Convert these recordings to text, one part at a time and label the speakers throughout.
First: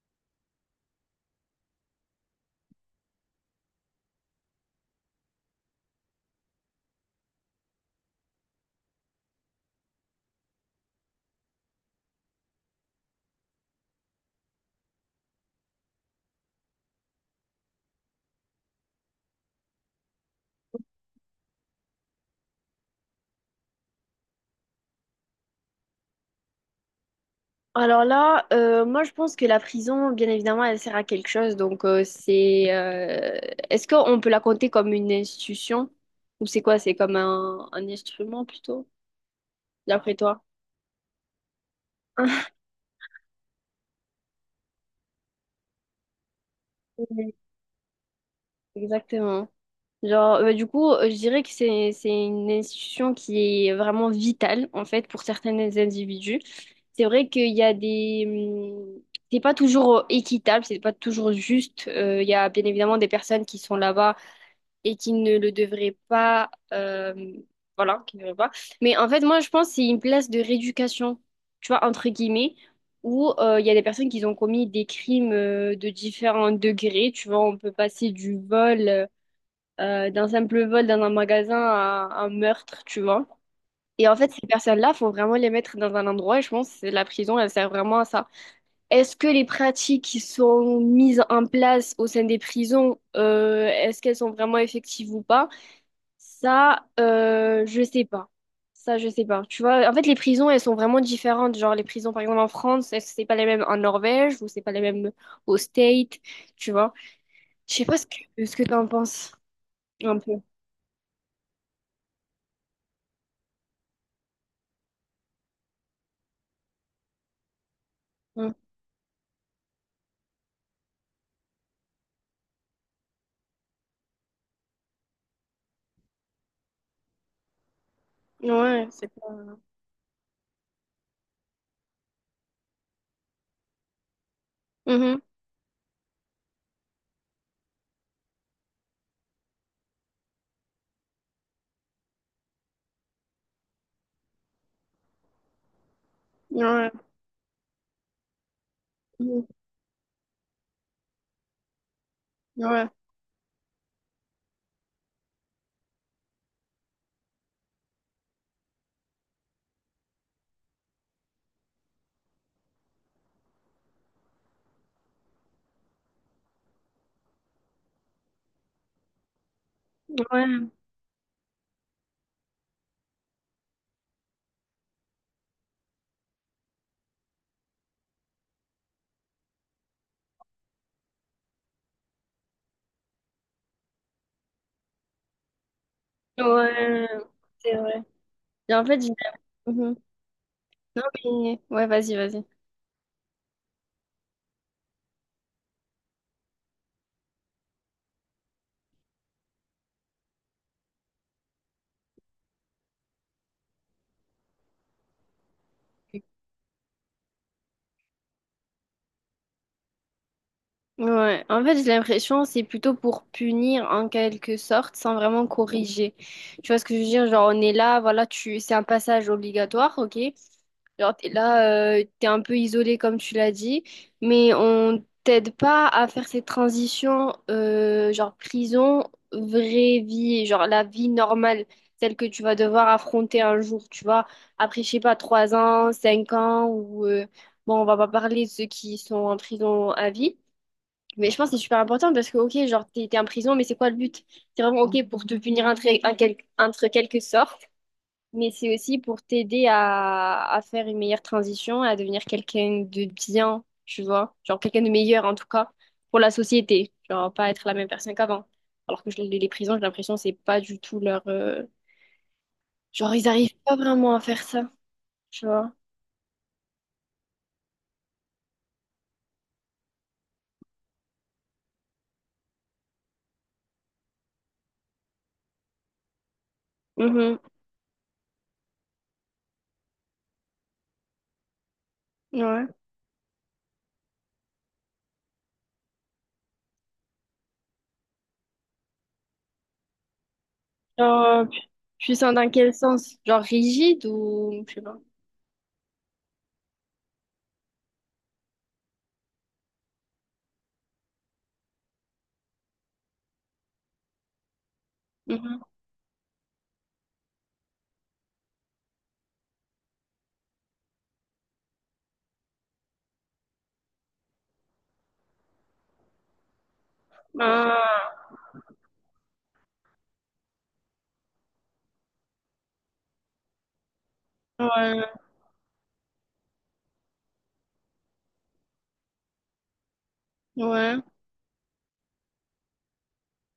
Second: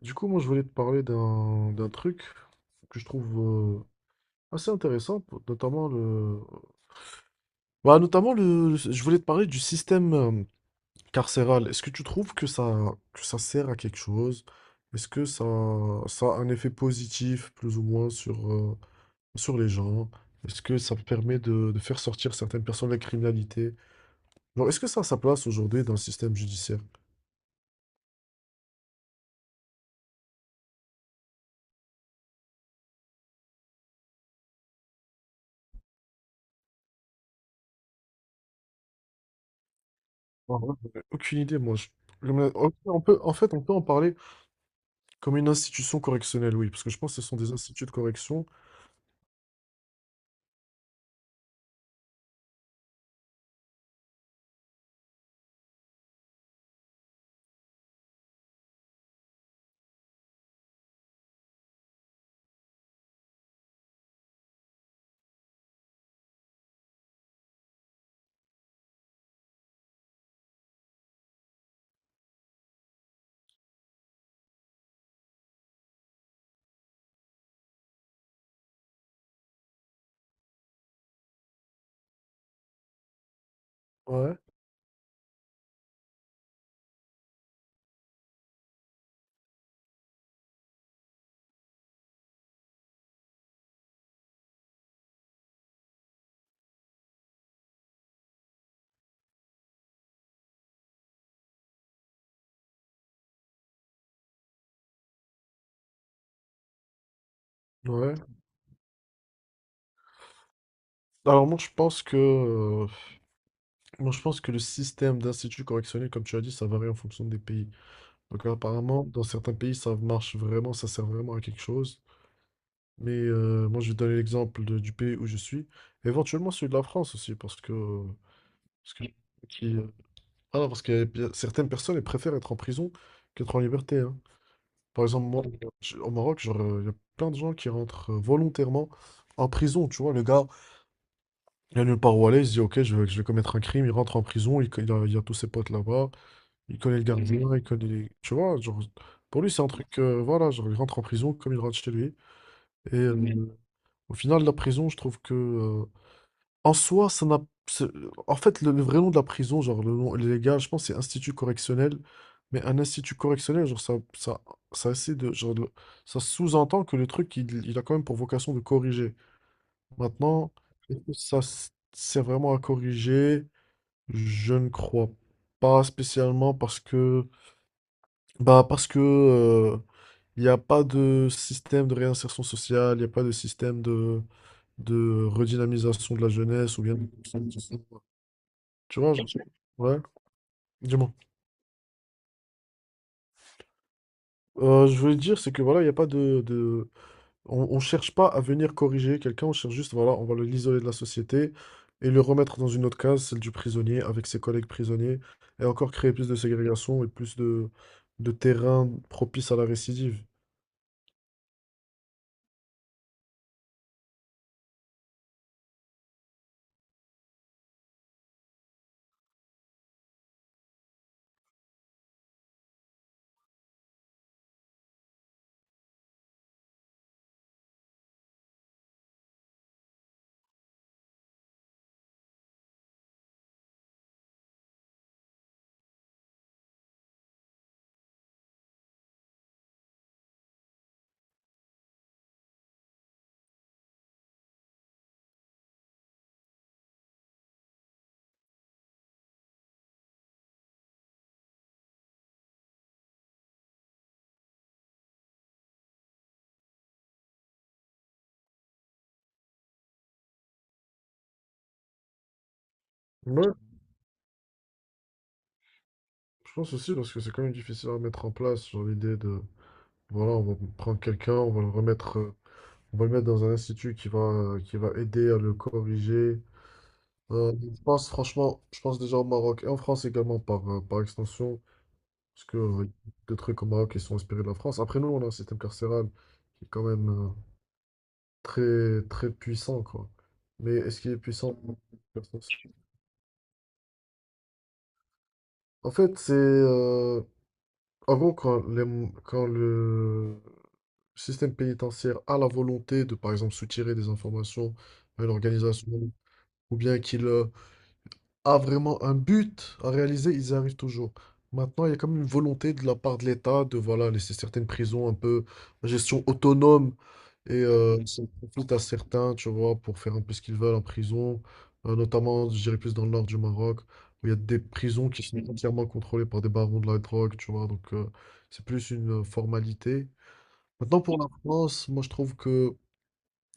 Speaker 1: Du coup, moi, je voulais te parler d'un truc que je trouve assez intéressant, notamment notamment Je voulais te parler du système carcéral. Est-ce que tu trouves que ça sert à quelque chose? Est-ce que ça, ça a un effet positif, plus ou moins, sur, sur les gens? Est-ce que ça permet de faire sortir certaines personnes de la criminalité? Genre, est-ce que ça a sa place aujourd'hui dans le système judiciaire?
Speaker 2: Alors là, moi je pense que la prison, bien évidemment, elle sert à quelque chose. Donc est-ce qu'on peut la compter comme une institution ou c'est quoi? C'est comme un instrument plutôt, d'après toi?
Speaker 1: En vrai, j'en ai aucune idée, moi. Ok, on peut, en fait, on peut en parler comme une institution correctionnelle, oui, parce que je pense que ce
Speaker 2: Oui,
Speaker 1: sont des instituts de correction.
Speaker 2: exactement. Genre, du coup, je dirais que c'est une institution qui est vraiment vitale en fait pour certains individus. C'est vrai qu'il y a des c'est pas toujours équitable, c'est pas toujours juste. Il y a bien évidemment des personnes qui sont là-bas et qui ne le devrait pas. Voilà, qui ne devrait pas. Mais en fait, moi, je pense que c'est une place de rééducation, tu vois, entre guillemets, où il y a des personnes qui ont commis des crimes de différents degrés. Tu vois, on peut passer du vol, d'un simple vol dans un magasin à un meurtre, tu vois. Et en fait,
Speaker 1: Ouais.
Speaker 2: ces personnes-là, faut vraiment les mettre dans un endroit, et je pense que la prison, elle sert vraiment à ça. Est-ce que les pratiques qui sont mises en place au sein des prisons, est-ce qu'elles sont vraiment effectives ou pas? Ça, je sais pas. Ça, je sais pas. Tu vois, en fait, les prisons, elles sont vraiment différentes. Genre, les prisons, par exemple, en France, c'est pas les mêmes en Norvège ou c'est pas les mêmes au State, tu vois. Je sais pas ce
Speaker 1: Ouais.
Speaker 2: que, ce que t'en penses, un peu.
Speaker 1: Alors moi, je pense que, moi, je pense que le système d'instituts correctionnels, comme tu as dit, ça varie en fonction des pays. Donc
Speaker 2: Mm.
Speaker 1: apparemment, dans certains pays, ça marche vraiment, ça sert vraiment à quelque chose. Mais moi, je vais donner l'exemple du pays où je suis. Éventuellement celui de la France aussi, parce que...
Speaker 2: Ouais,
Speaker 1: Parce que
Speaker 2: c'est pas...
Speaker 1: qui, ah non, parce qu'il y a certaines personnes, elles préfèrent être en prison qu'être en liberté, hein. Par
Speaker 2: Mhm.
Speaker 1: exemple, moi, au Maroc, genre, il y a plein de gens qui rentrent volontairement en prison. Tu vois, le gars, il a nulle part où aller, il se dit, ok, je vais commettre un crime, il rentre en prison, il a tous ses potes là-bas. Il
Speaker 2: Ouais.
Speaker 1: connaît le, mhm, gardien, mhm, il connaît Tu vois, genre, pour
Speaker 2: Mhm.
Speaker 1: lui, c'est un truc, voilà, genre, il rentre en prison comme il rentre chez lui.
Speaker 2: Ouais.
Speaker 1: Et, mhm, au final, la prison, je trouve que en soi, ça n'a... c'est- En fait, le vrai nom de la prison, genre, le nom légal, je pense, c'est institut correctionnel. Mais un institut correctionnel, genre, ça essaie de... Ça sous-entend que le truc, il a quand même pour vocation de corriger. Maintenant,
Speaker 2: Ouais.
Speaker 1: est-ce que ça sert vraiment à corriger? Je ne crois pas spécialement parce que... Bah parce que il n'y a pas de système de réinsertion sociale, il n'y a pas de système de redynamisation de la jeunesse ou bien...
Speaker 2: Ouais. C'est vrai. Et en fait,
Speaker 1: Tu
Speaker 2: j'ai-
Speaker 1: vois,
Speaker 2: Mhm.
Speaker 1: ouais, dis-moi.
Speaker 2: Oui. Ouais, vas-y, vas-y.
Speaker 1: Je voulais dire, c'est que voilà, il n'y a pas de... on cherche pas à venir corriger quelqu'un, on cherche juste, voilà, on va l'isoler de la société et le remettre dans une autre case, celle du prisonnier, avec ses collègues prisonniers, et encore créer plus de ségrégation et plus de terrain propice à la récidive.
Speaker 2: Ouais, en fait, j'ai l'impression c'est plutôt pour punir en quelque sorte sans vraiment corriger. Tu vois ce que je veux dire? Genre, on est là, voilà, tu c'est un passage obligatoire, ok? Genre, t'es là, t'es un peu isolé comme tu l'as dit, mais on t'aide pas à faire cette transition, genre prison, vraie vie, genre la vie normale, celle que tu vas devoir affronter un jour, tu vois. Après, je sais pas, 3 ans, 5 ans, ou bon, on va pas parler de ceux qui sont en prison à vie. Mais je pense que c'est super important parce que, ok, genre, t'es, t'es en prison, mais c'est quoi le but? C'est vraiment, ok, pour te punir entre quelque sorte, mais c'est aussi pour t'aider à faire une meilleure transition, à devenir quelqu'un de bien, tu vois? Genre, quelqu'un de meilleur, en tout cas, pour la société. Genre, pas être la même personne qu'avant. Alors que les prisons, j'ai l'impression, que c'est pas du tout leur... Genre, ils
Speaker 1: Ouais,
Speaker 2: arrivent pas vraiment à faire ça, tu vois?
Speaker 1: je pense aussi parce que c'est quand même difficile à mettre en place, genre l'idée voilà, on va prendre quelqu'un, on va le on va le mettre dans un institut qui qui va aider à le corriger.
Speaker 2: Mhm.
Speaker 1: Je pense franchement, je pense déjà au Maroc et en France également par, par extension, parce que
Speaker 2: Ouais.
Speaker 1: il y a des trucs au Maroc qui sont inspirés de la France. Après nous, on a un système carcéral qui est quand même très, très puissant, quoi. Mais est-ce qu'il est
Speaker 2: Genre,
Speaker 1: puissant?
Speaker 2: puissant dans quel sens? Genre, rigide ou... Je sais pas.
Speaker 1: En fait, en gros, quand le système pénitentiaire a la volonté de, par exemple, soutirer des informations à une organisation ou bien qu'il a vraiment un but à réaliser, ils y arrivent toujours. Maintenant, il y a comme une volonté de la part de l'État de voilà, laisser certaines prisons un peu à gestion autonome et
Speaker 2: Mhm.
Speaker 1: ils s'en profitent à certains, tu vois, pour faire un peu ce qu'ils veulent en prison. Notamment, je dirais plus dans le nord du Maroc, où il y a des
Speaker 2: Ouais,
Speaker 1: prisons qui sont, mhm, entièrement contrôlées par des barons de la drogue, tu vois, donc c'est plus une formalité. Maintenant,
Speaker 2: ouais,
Speaker 1: pour la France, moi je trouve que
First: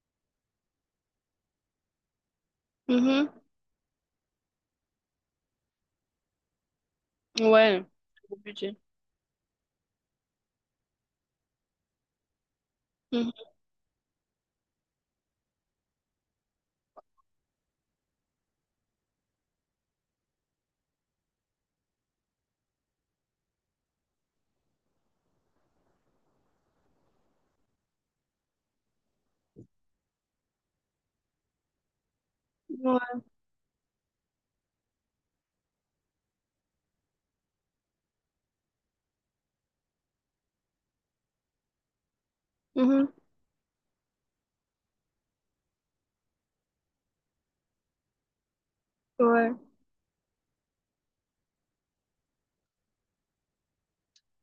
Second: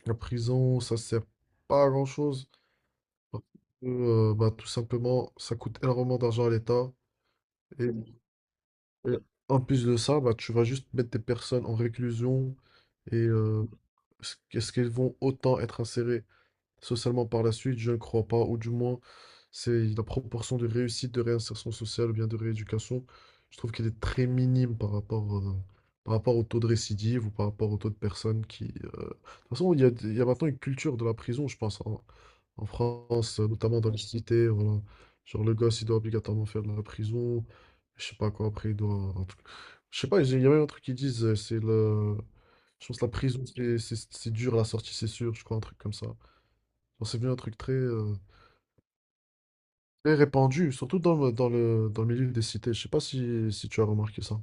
Speaker 1: la prison, ça sert pas à grand-chose.
Speaker 2: mhm,
Speaker 1: Parce que, bah, tout simplement, ça coûte énormément d'argent à l'État.
Speaker 2: ouais,
Speaker 1: Et,
Speaker 2: gros budget.
Speaker 1: et en plus de ça, bah, tu vas juste mettre des personnes en réclusion. Et
Speaker 2: Mhm,
Speaker 1: est-ce qu'elles vont autant être insérées socialement par la suite? Je ne crois pas, ou du moins, c'est la proportion de réussite de réinsertion sociale ou bien de rééducation, je trouve qu'elle est très minime par rapport au taux de récidive ou par rapport au taux de personnes qui... De toute façon, il y a maintenant une culture de la prison, je pense, en
Speaker 2: ouais,
Speaker 1: France, notamment dans les cités, voilà. Genre le gosse, il doit obligatoirement faire de la prison, je sais pas quoi, après il doit... Je sais pas, il y a même un truc qui disent, c'est le... Je pense
Speaker 2: mhm,
Speaker 1: que la prison, c'est dur, la sortie, c'est sûr, je crois, un truc comme ça. Genre, c'est bien un truc
Speaker 2: ouais,
Speaker 1: très répandu, surtout dans dans le milieu des cités. Je sais pas si tu as remarqué ça.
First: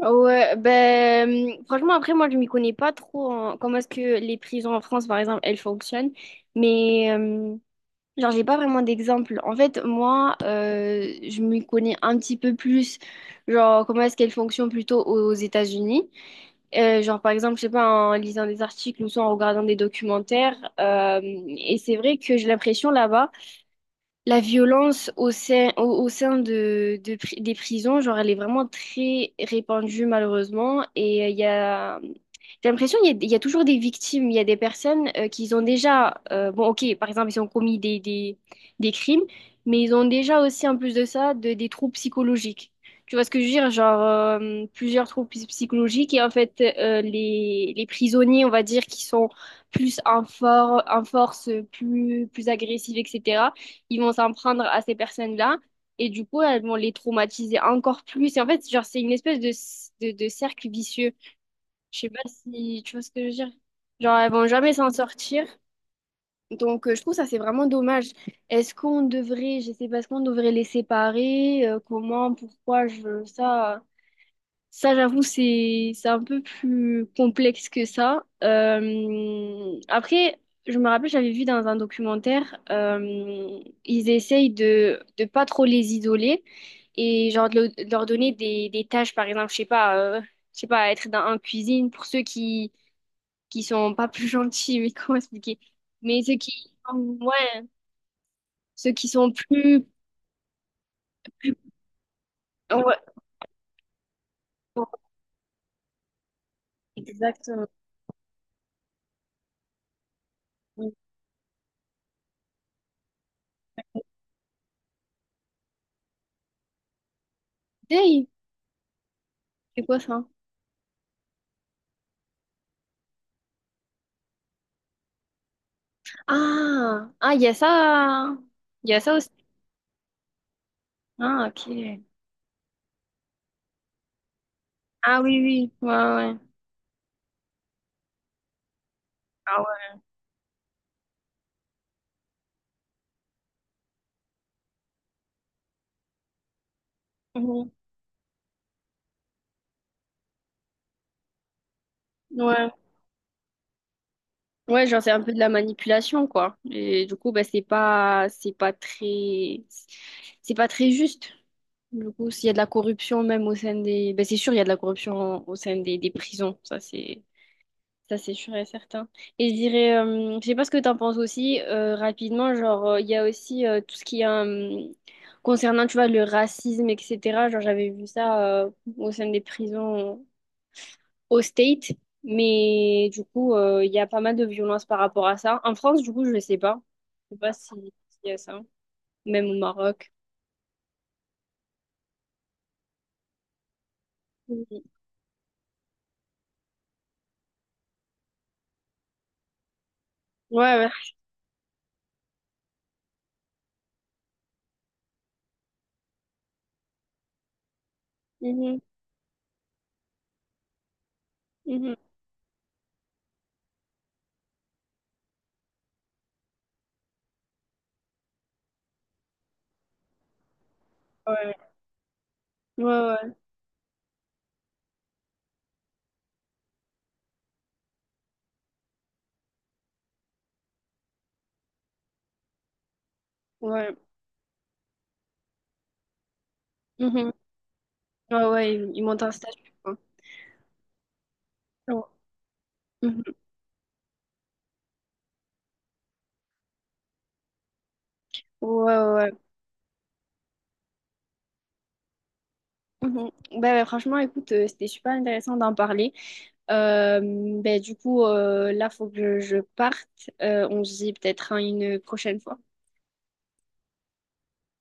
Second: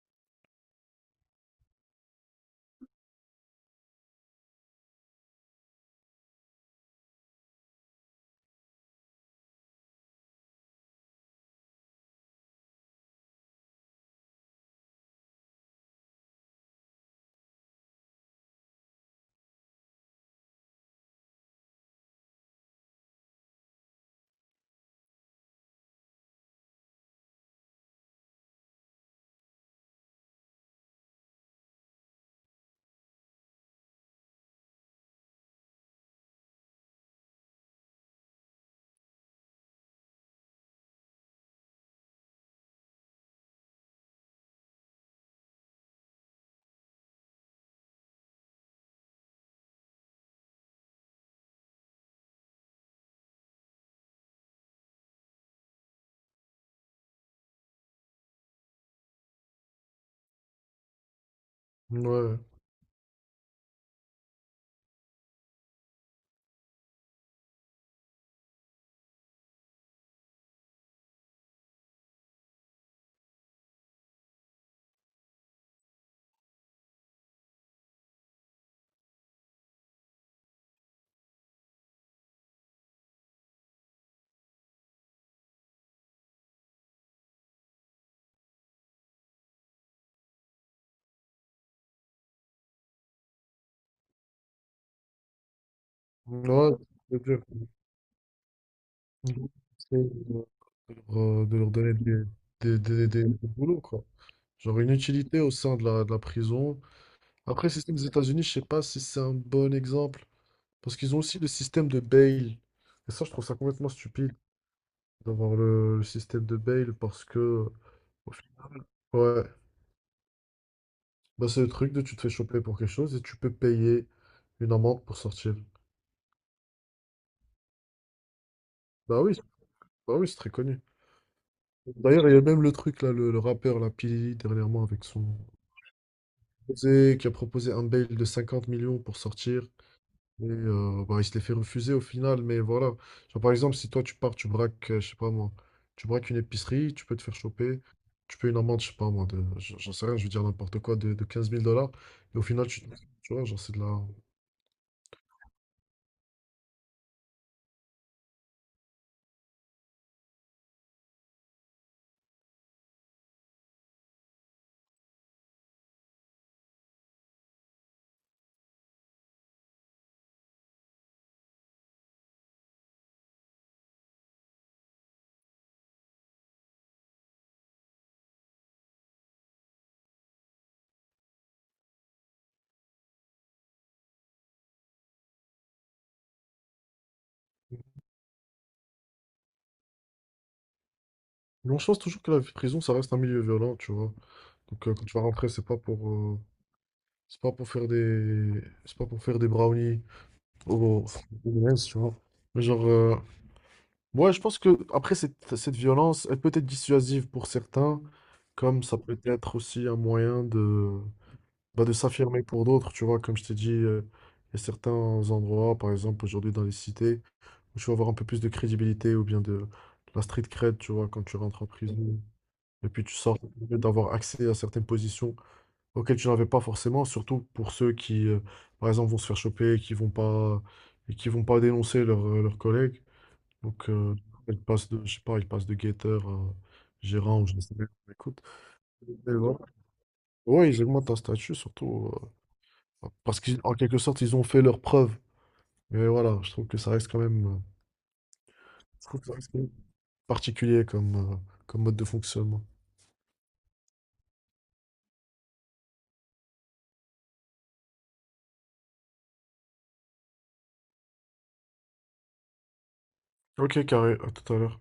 Speaker 2: Ah ouais, ben, franchement, après, moi, je m'y connais pas trop en comment est-ce que les prisons en France, par exemple, elles fonctionnent, mais, genre, j'ai pas vraiment d'exemple. En fait, moi, je m'y connais un petit peu plus, genre, comment est-ce qu'elles fonctionnent plutôt aux États-Unis. Genre, par exemple, je sais pas, en lisant des articles ou soit en regardant des documentaires, et c'est vrai que j'ai l'impression là-bas, la violence au sein, au sein de des prisons, genre, elle est vraiment très répandue malheureusement. Et j'ai l'impression qu'il y a toujours des victimes. Il y a des personnes qui ont déjà, bon, ok, par exemple, ils ont commis des crimes, mais ils ont déjà aussi, en plus de ça, des troubles psychologiques. Tu vois ce que je veux dire? Genre, plusieurs troubles psychologiques. Et en fait, les prisonniers, on va dire, qui sont plus en force, plus agressifs, etc. Ils vont s'en prendre à ces personnes-là et du coup, elles vont les traumatiser encore plus. Et en fait, genre, c'est une espèce de cercle vicieux. Je sais pas
Speaker 1: Ouais.
Speaker 2: si tu vois ce que je veux dire. Genre, elles vont jamais s'en sortir. Donc, je trouve ça, c'est vraiment dommage. Est-ce qu'on devrait, je sais pas, est-ce qu'on devrait les séparer? Comment, pourquoi je veux ça? Ça, j'avoue, c'est un peu plus complexe que ça. Après, je me rappelle, j'avais vu dans un documentaire, ils essayent de pas trop les isoler et genre de leur donner des tâches, par exemple, je sais pas, être dans un cuisine pour ceux qui sont pas plus gentils, mais comment expliquer? Mais ceux
Speaker 1: Ouais,
Speaker 2: qui,
Speaker 1: c'est dur.
Speaker 2: ouais, ceux qui sont plus,
Speaker 1: C'est de de leur donner
Speaker 2: ouais,
Speaker 1: des boulots, quoi. Genre une utilité au sein de de la prison. Après,
Speaker 2: exactement.
Speaker 1: le système des États-Unis, je sais pas si c'est un bon exemple. Parce qu'ils ont aussi le système de bail. Et ça, je trouve ça complètement stupide d'avoir le système de bail parce que...
Speaker 2: Hey,
Speaker 1: au fi- Ouais,
Speaker 2: c'est quoi ça?
Speaker 1: bah, c'est le truc de tu te fais choper pour quelque chose et tu peux payer une amende pour sortir.
Speaker 2: Ah, ah, il y a ça. Il y a ça
Speaker 1: Bah
Speaker 2: aussi.
Speaker 1: oui, c'est très connu.
Speaker 2: Ah, ok.
Speaker 1: D'ailleurs, il y a même le truc là, le rappeur, la P. Diddy, dernièrement, avec
Speaker 2: Ah
Speaker 1: son
Speaker 2: oui, oui. Ouais, ouais.
Speaker 1: qui a proposé un bail de 50 millions pour sortir.
Speaker 2: Ah
Speaker 1: Et bah, il se les fait refuser au final, mais voilà. Genre, par exemple, si toi tu pars, tu braques, je sais pas moi, tu braques une épicerie, tu peux te faire
Speaker 2: ouais. Mhm.
Speaker 1: choper, tu peux une amende, je sais pas moi, j'en sais rien, je veux dire n'importe quoi, de quinze mille dollars, et au final,
Speaker 2: Ouais.
Speaker 1: tu vois, genre c'est de la...
Speaker 2: Ouais, genre c'est un peu de la manipulation, quoi. Et du coup, bah, c'est pas très juste. Du coup, s'il y a de la corruption même au sein des, bah, c'est sûr, il y a de la corruption au sein des prisons. Ça, c'est sûr et certain. Et je dirais, je sais pas ce que tu en penses aussi, rapidement, genre, il y a aussi tout ce qui est concernant, tu vois, le racisme, etc. Genre, j'avais vu ça au sein des prisons au State, mais du coup, il y a pas mal de violences par rapport à ça. En France, du coup, je sais pas. Je sais pas s'il y a ça, même au Maroc.
Speaker 1: Mais on pense toujours que la prison, ça reste un milieu violent, tu vois. Donc
Speaker 2: Mhm.
Speaker 1: quand tu vas rentrer, c'est pas pour, c'est pas pour faire des, c'est pas pour faire des brownies
Speaker 2: Ouais, ouais.
Speaker 1: au, au M&M's, tu vois. Mais ouais, je pense que après cette violence, elle peut être dissuasive pour certains,
Speaker 2: Mhm.
Speaker 1: comme ça peut être aussi un moyen bah, de
Speaker 2: Mhm.
Speaker 1: s'affirmer pour d'autres, tu vois, comme je t'ai dit, il y a certains endroits, par exemple aujourd'hui dans les cités, où tu vas avoir un peu plus de crédibilité ou bien de la street cred, tu vois, quand tu
Speaker 2: Ouais,
Speaker 1: rentres en prison, mhm,
Speaker 2: ouais,
Speaker 1: et puis tu
Speaker 2: ouais.
Speaker 1: sors, ça te permet d'avoir accès à certaines positions auxquelles tu n'avais pas forcément, surtout pour ceux qui, par exemple, vont se faire choper, qui vont pas, et qui vont pas dénoncer leurs collègues. Donc,
Speaker 2: Ouais,
Speaker 1: il passe de, je sais pas, il passe de guetteur à
Speaker 2: Mhm.
Speaker 1: gérant ou je ne sais pas. Écoute,
Speaker 2: Ouais, ouais, ils montent un
Speaker 1: mais voilà.
Speaker 2: statut, quoi.
Speaker 1: Ouais, ils augmentent un statut,
Speaker 2: Ouais,
Speaker 1: surtout
Speaker 2: Mhm.
Speaker 1: parce qu'en quelque sorte, ils ont fait leurs preuves. Mais voilà, je trouve que ça reste quand même,
Speaker 2: ouais.
Speaker 1: je trouve
Speaker 2: ouais.
Speaker 1: que
Speaker 2: ouais.
Speaker 1: ça reste quand même particulier comme, comme mode de fonctionnement.
Speaker 2: Mhm. Bah, franchement, écoute, c'était super intéressant d'en parler. Euh, Bah, du coup, là, faut que je parte. On se dit peut-être à une prochaine fois.
Speaker 1: Ok, carré, à tout à l'heure.